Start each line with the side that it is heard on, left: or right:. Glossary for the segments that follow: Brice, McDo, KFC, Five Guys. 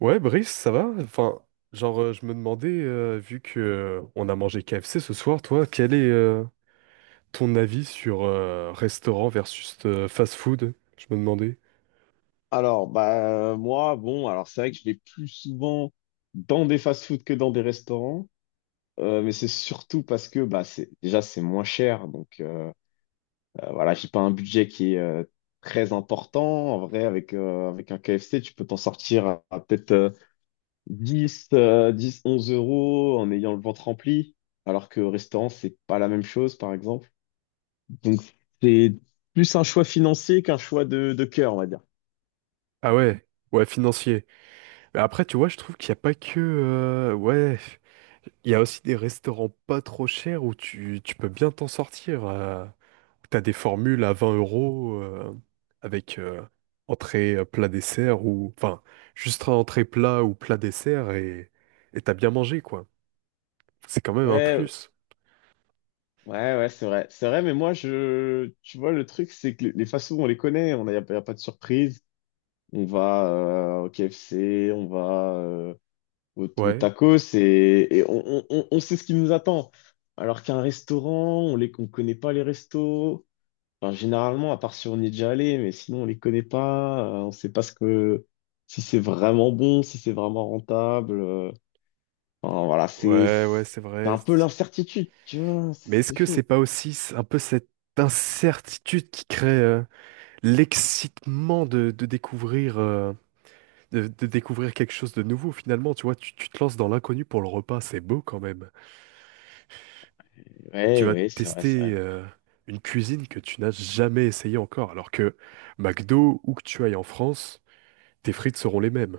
right: Ouais, Brice, ça va? Enfin, genre, je me demandais, vu que on a mangé KFC ce soir, toi, quel est ton avis sur restaurant versus fast-food? Je me demandais.
left: Alors, bah, moi, bon, alors c'est vrai que je vais plus souvent dans des fast-food que dans des restaurants, mais c'est surtout parce que bah, c'est, déjà, c'est moins cher. Donc, voilà, j'ai pas un budget qui est très important. En vrai, avec un KFC, tu peux t'en sortir à peut-être 10 10, 11 euros en ayant le ventre rempli, alors que au restaurant, c'est pas la même chose, par exemple. Donc, c'est plus un choix financier qu'un choix de cœur, on va dire.
right: Ah ouais, ouais, financier. Mais après, tu vois, je trouve qu'il n'y a pas que, ouais. Il y a aussi des restaurants pas trop chers où tu peux bien t'en sortir, où t'as des formules à 20 € avec entrée, plat, dessert, ou enfin juste un entrée plat ou plat dessert et t'as bien mangé quoi. C'est quand même un
left: Ouais,
right: plus.
left: ouais, ouais, c'est vrai. C'est vrai, mais moi, tu vois, le truc, c'est que les fast-food, on les connaît, on a, y a, y a pas de surprise. On va au KFC, on va au
right: Ouais,
left: tacos et on sait ce qui nous attend. Alors qu'un restaurant, on connaît pas les restos. Enfin, généralement, à part si on y est déjà allé, mais sinon, on les connaît pas. On sait pas si c'est vraiment bon, si c'est vraiment rentable. Enfin, voilà, c'est,
right: ouais, ouais,
left: c'est
right: c'est vrai.
left: un peu l'incertitude, tu vois, c'est
right: Mais est-ce
left: c'est
right: que c'est
left: chaud.
right: pas aussi un peu cette incertitude qui crée l'excitement de découvrir quelque chose de nouveau finalement. Tu vois, tu te lances dans l'inconnu pour le repas, c'est beau quand même. Tu
left: Ouais,
right: vas
left: ouais, c'est vrai, c'est
right: tester
left: vrai.
right: une cuisine que tu n'as jamais essayée encore, alors que McDo, où que tu ailles en France, tes frites seront les mêmes.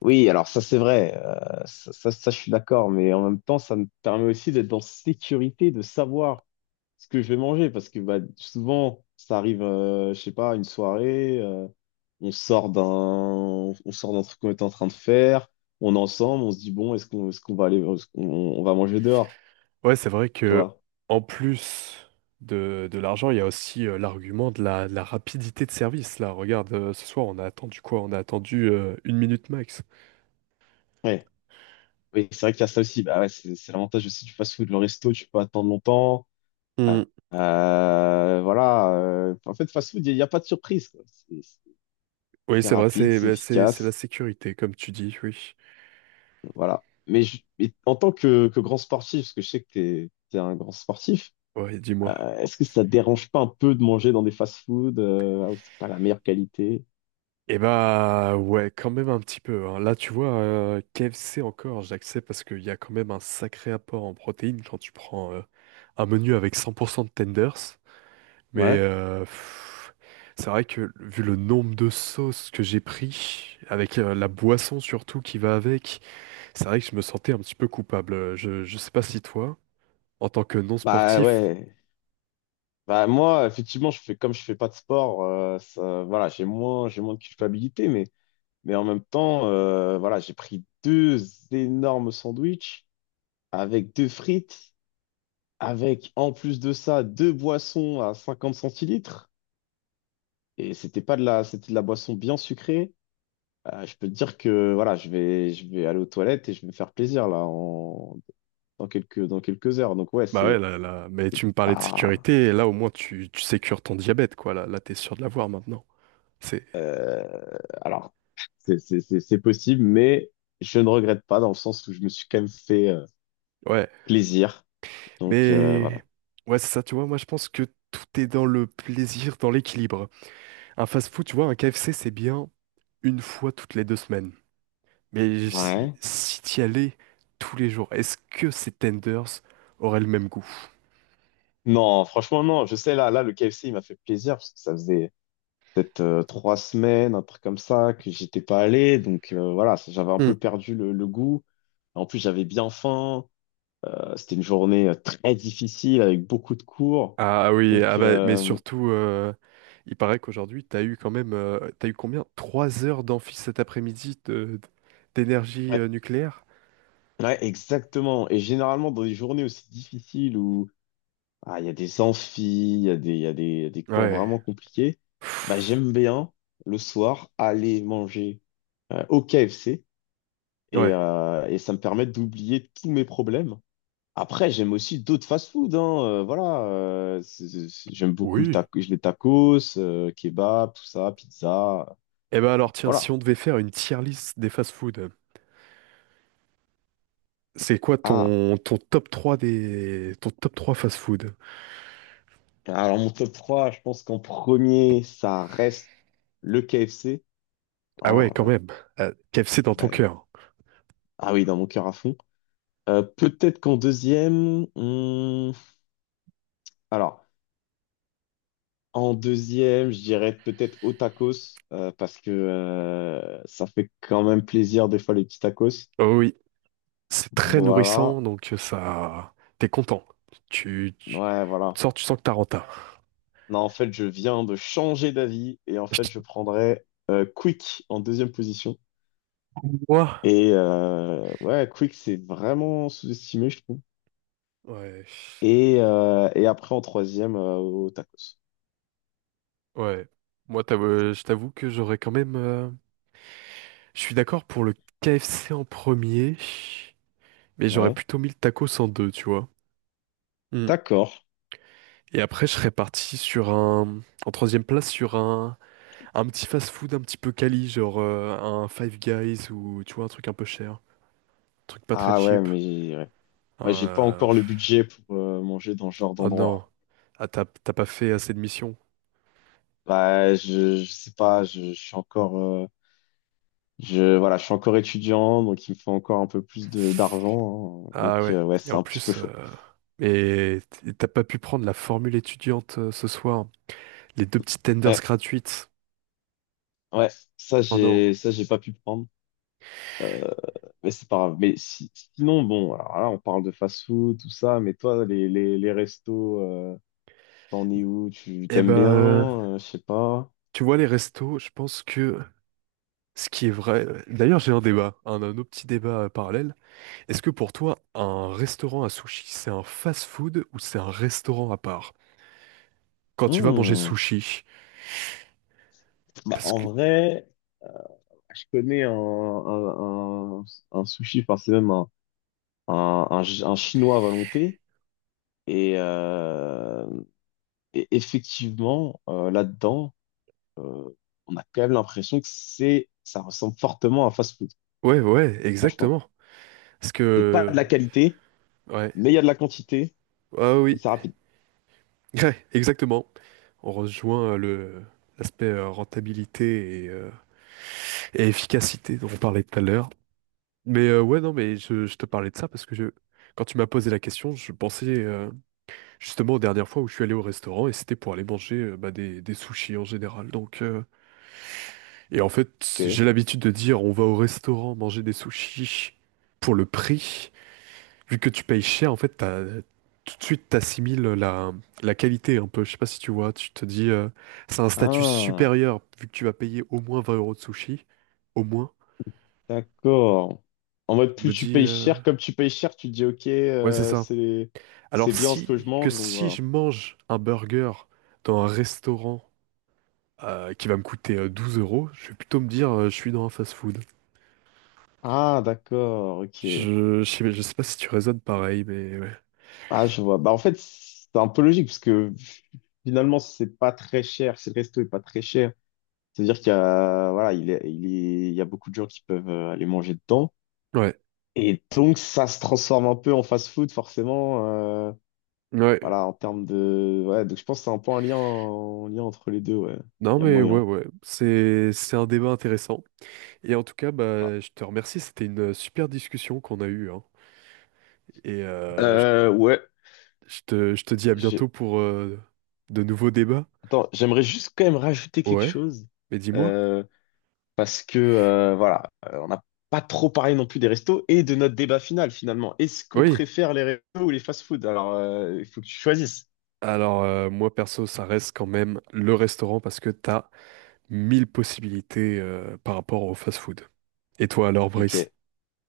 left: Oui, alors ça c'est vrai, je suis d'accord, mais en même temps ça me permet aussi d'être en sécurité, de savoir ce que je vais manger, parce que bah, souvent ça arrive, je sais pas, une soirée, on sort d'un truc qu'on était en train de faire, on est ensemble, on se dit bon, est-ce qu'on va aller, est-ce qu'on- on va manger dehors,
right: Ouais, c'est vrai
left: tu
right: que
left: vois?
right: en plus de l'argent, il y a aussi l'argument de la rapidité de service. Là, regarde, ce soir, on a attendu quoi? On a attendu une minute max.
left: Ouais, oui, c'est vrai qu'il y a ça aussi, bah ouais, c'est l'avantage aussi du fast-food, le resto, tu peux attendre longtemps.
right: Hmm.
left: Voilà. En fait, fast food, il n'y a pas de surprise, quoi. C'est
right: Oui,
left: c'est
right: c'est vrai,
left: rapide,
right: c'est
left: c'est
right: bah, c'est la
left: efficace.
right: sécurité, comme tu dis, oui.
left: Voilà. Mais, mais en tant que grand sportif, parce que je sais que t'es un grand sportif,
right: Ouais, dis-moi.
left: est-ce que ça te dérange pas un peu de manger dans des fast food là où c'est pas la meilleure qualité?
right: Eh bah ouais, quand même un petit peu, hein. Là, tu vois, KFC encore, j'accepte parce qu'il y a quand même un sacré apport en protéines quand tu prends un menu avec 100% de tenders. Mais
left: Ouais.
right: pff, c'est vrai que vu le nombre de sauces que j'ai pris, avec la boisson surtout qui va avec, c'est vrai que je me sentais un petit peu coupable. Je sais pas si toi, en tant que non
left: Bah
right: sportif,
left: ouais. Bah moi, effectivement, je fais comme je fais pas de sport, voilà, j'ai moins de culpabilité, mais en même temps, voilà, j'ai pris deux énormes sandwichs avec deux frites, avec en plus de ça deux boissons à 50 centilitres. Et c'était pas de la, c'était de la boisson bien sucrée. Je peux te dire que voilà, je vais aller aux toilettes et je vais me faire plaisir là en, dans quelques heures. Donc ouais,
right: bah ouais,
left: c'est
right: là, là, mais
left: c'est
right: tu me parlais de
left: pas.
right: sécurité, et là au moins tu sécures ton diabète, quoi. Là, là t'es sûr de l'avoir maintenant. C'est...
left: euh, Alors, c'est possible, mais je ne regrette pas dans le sens où je me suis quand même fait
right: Ouais.
left: plaisir. Donc,
right: Mais
left: voilà.
right: ouais, c'est ça, tu vois, moi je pense que tout est dans le plaisir, dans l'équilibre. Un fast-food, tu vois, un KFC, c'est bien une fois toutes les 2 semaines. Mais
left: Ouais.
right: si t'y allais tous les jours, est-ce que ces tenders auraient le même goût?
left: Non, franchement, non. Je sais, là, là, le KFC, il m'a fait plaisir parce que ça faisait peut-être 3 semaines, un truc comme ça, que j'étais pas allé. Donc voilà, j'avais un
right: Hmm.
left: peu perdu le goût. En plus, j'avais bien faim. C'était une journée très difficile avec beaucoup de cours.
right: Ah oui, ah
left: Donc,
right: bah, mais surtout, il paraît qu'aujourd'hui, t'as eu quand même, t'as eu combien? 3 heures d'amphi cet après-midi d'énergie
left: ouais,
right: nucléaire?
left: ouais, exactement. Et généralement, dans des journées aussi difficiles où il y a des amphis, il y a des, il y a des, il y a des cours
right: Ouais.
left: vraiment compliqués, bah,
right: Pff,
left: j'aime bien le soir aller manger au KFC. Et,
right: ouais.
left: euh, et ça me permet d'oublier tous mes problèmes. Après, j'aime aussi d'autres fast-food, hein, voilà. J'aime beaucoup le
right: Oui.
left: taco, les tacos, kebab, tout ça, pizza,
right: Eh ben alors tiens, si
left: voilà.
right: on devait faire une tier list des fast-food, c'est quoi
left: Ah,
right: ton top 3 fast-food?
left: alors mon top 3, je pense qu'en premier, ça reste le KFC,
right: Ah ouais,
left: hein.
right: quand même. KFC dans
left: Ah
right: ton
left: ouais.
right: cœur.
left: Ah oui, dans mon cœur à fond. Peut-être qu'en deuxième, alors en deuxième, je dirais peut-être au tacos parce que ça fait quand même plaisir des fois les petits tacos.
right: Oh oui, c'est très
left: Voilà.
right: nourrissant, donc ça t'es content. Tu, tu,
left: Ouais,
right: tu
left: voilà.
right: sors, tu sens que t'as renta.
left: Non, en fait, je viens de changer d'avis et en fait, je prendrais Quick en deuxième position.
right: Moi,
left: Et ouais, Quick, c'est vraiment sous-estimé, je trouve.
right: ouais,
left: Et après, en troisième, au tacos.
right: ouais. Moi, je t'avoue que j'aurais quand même. Je suis d'accord pour le KFC en premier, mais j'aurais
left: Ouais,
right: plutôt mis le tacos en deux, tu vois. Hmm.
left: d'accord.
right: Et après, je serais parti sur un, en troisième place sur un petit fast-food un petit peu quali, genre un Five Guys ou tu vois, un truc un peu cher, un truc pas très
left: Ah ouais,
right: cheap.
left: mais ouais.
right: Un,
left: Moi, j'ai pas
right: euh,
left: encore le budget pour manger dans ce genre
right: Oh
left: d'endroit.
right: non, ah, t'as pas fait assez de missions.
left: Bah, je sais pas, je suis encore, voilà, je suis encore étudiant, donc il me faut encore un peu plus de d'argent. Hein. Donc,
right: Ah ouais,
left: ouais,
right: et
left: c'est
right: en
left: un petit peu
right: plus,
left: chaud.
right: mais t'as pas pu prendre la formule étudiante ce soir, les deux petites tenders
left: Ouais,
right: gratuites.
left: ouais, ça
right: Oh non.
left: j'ai ça j'ai pas pu prendre, mais c'est pas grave. Mais si, sinon bon, alors là on parle de fast-food tout ça, mais toi les restos, t'en es où? Tu
right: Eh
left: t'aimes bien?
right: ben,
left: Je sais pas.
right: tu vois, les restos, je pense que ce qui est vrai. D'ailleurs, j'ai un débat, un autre petit débat parallèle. Est-ce que pour toi, un restaurant à sushi, c'est un fast-food ou c'est un restaurant à part? Quand tu vas manger
left: Hmm.
right: sushi,
left: Bah
right: parce
left: en
right: que
left: vrai, je connais un sushi, enfin c'est même un chinois à volonté et, euh, et effectivement là-dedans, euh, on a quand même l'impression que c'est ça ressemble fortement à un fast-food,
right: ouais, ouais,
left: franchement.
right: exactement. Parce
left: C'est pas de la
right: que
left: qualité,
right: ouais,
left: mais il y a de la quantité
right: ah
left: et
right: oui,
left: c'est rapide.
right: ouais, exactement. On rejoint le l'aspect rentabilité et efficacité dont on parlait tout à l'heure. Mais ouais, non, mais je te parlais de ça parce que quand tu m'as posé la question, je pensais justement aux dernières fois où je suis allé au restaurant et c'était pour aller manger bah, des sushis en général. Donc. Et en fait,
left: Ok.
right: j'ai l'habitude de dire on va au restaurant manger des sushis pour le prix. Vu que tu payes cher, en fait, tout de suite, t'assimiles la qualité un peu. Je sais pas si tu vois, tu te dis c'est un statut
left: Ah,
right: supérieur vu que tu vas payer au moins 20 € de sushi. Au moins.
left: d'accord. En mode,
right: Je
left: plus
right: me
left: tu
right: dis
left: payes cher, comme tu payes cher, tu te dis, ok,
right: ouais, c'est ça.
left: c'est
right: Alors
left: bien ce que je mange, donc
right: si
left: voilà.
right: je mange un burger dans un restaurant qui va me coûter 12 euros, je vais plutôt me dire je suis dans un fast-food.
left: Ah, d'accord, ok.
right: Je sais pas si tu raisonnes pareil, mais ouais.
left: Ah, je vois. Bah, en fait, c'est un peu logique, parce que finalement, si c'est pas très cher, si le resto est pas très cher, c'est-à-dire qu'il y a, voilà, il y a beaucoup de gens qui peuvent aller manger dedans.
right: Ouais,
left: Et donc, ça se transforme un peu en fast-food, forcément. euh,
right: ouais,
left: Voilà, en termes de. Ouais, donc je pense que c'est un peu un lien entre les deux, ouais.
right: non
left: Il y a
right: mais ouais
left: moyen.
right: ouais, c'est un débat intéressant. Et en tout cas,
left: Voilà.
right: bah je te remercie, c'était une super discussion qu'on a eue, hein. Et je,
left: Ouais.
right: je te je te dis à
left: Je-
right: bientôt pour de nouveaux débats.
left: Attends, j'aimerais juste quand même rajouter quelque
right: Ouais,
left: chose.
right: mais dis-moi.
left: euh, Parce que, voilà, on n'a pas trop parlé non plus des restos et de notre débat final, finalement. Est-ce qu'on
right: Oui.
left: préfère les restos ou les fast-food? Alors, il faut que tu choisisses.
right: Alors moi perso, ça reste quand même le restaurant parce que t'as 1 000 possibilités par rapport au fast-food. Et toi alors,
left: Ok.
right: Brice?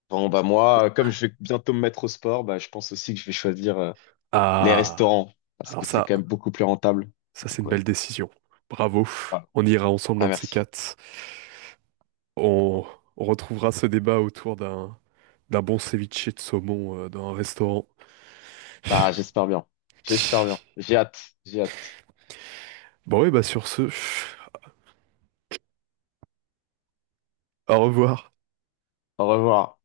left: Bon, bah, moi, comme je vais bientôt me mettre au sport, bah, je pense aussi que je vais choisir, les
right: Ah,
left: restaurants. Parce
right: alors
left: que c'est
right: ça,
left: quand même beaucoup plus rentable.
right: ça c'est
left: Donc,
right: une
left: ouais.
right: belle décision. Bravo.
left: Voilà.
right: On ira ensemble
left: Ah,
right: un de ces
left: merci.
right: quatre. On, on retrouvera ce débat autour d'un bon ceviche de saumon dans un restaurant.
left: Bah, j'espère bien. J'espère bien. J'ai hâte. J'ai hâte.
right: Bon, ouais, bah sur ce, au revoir.
left: Au revoir.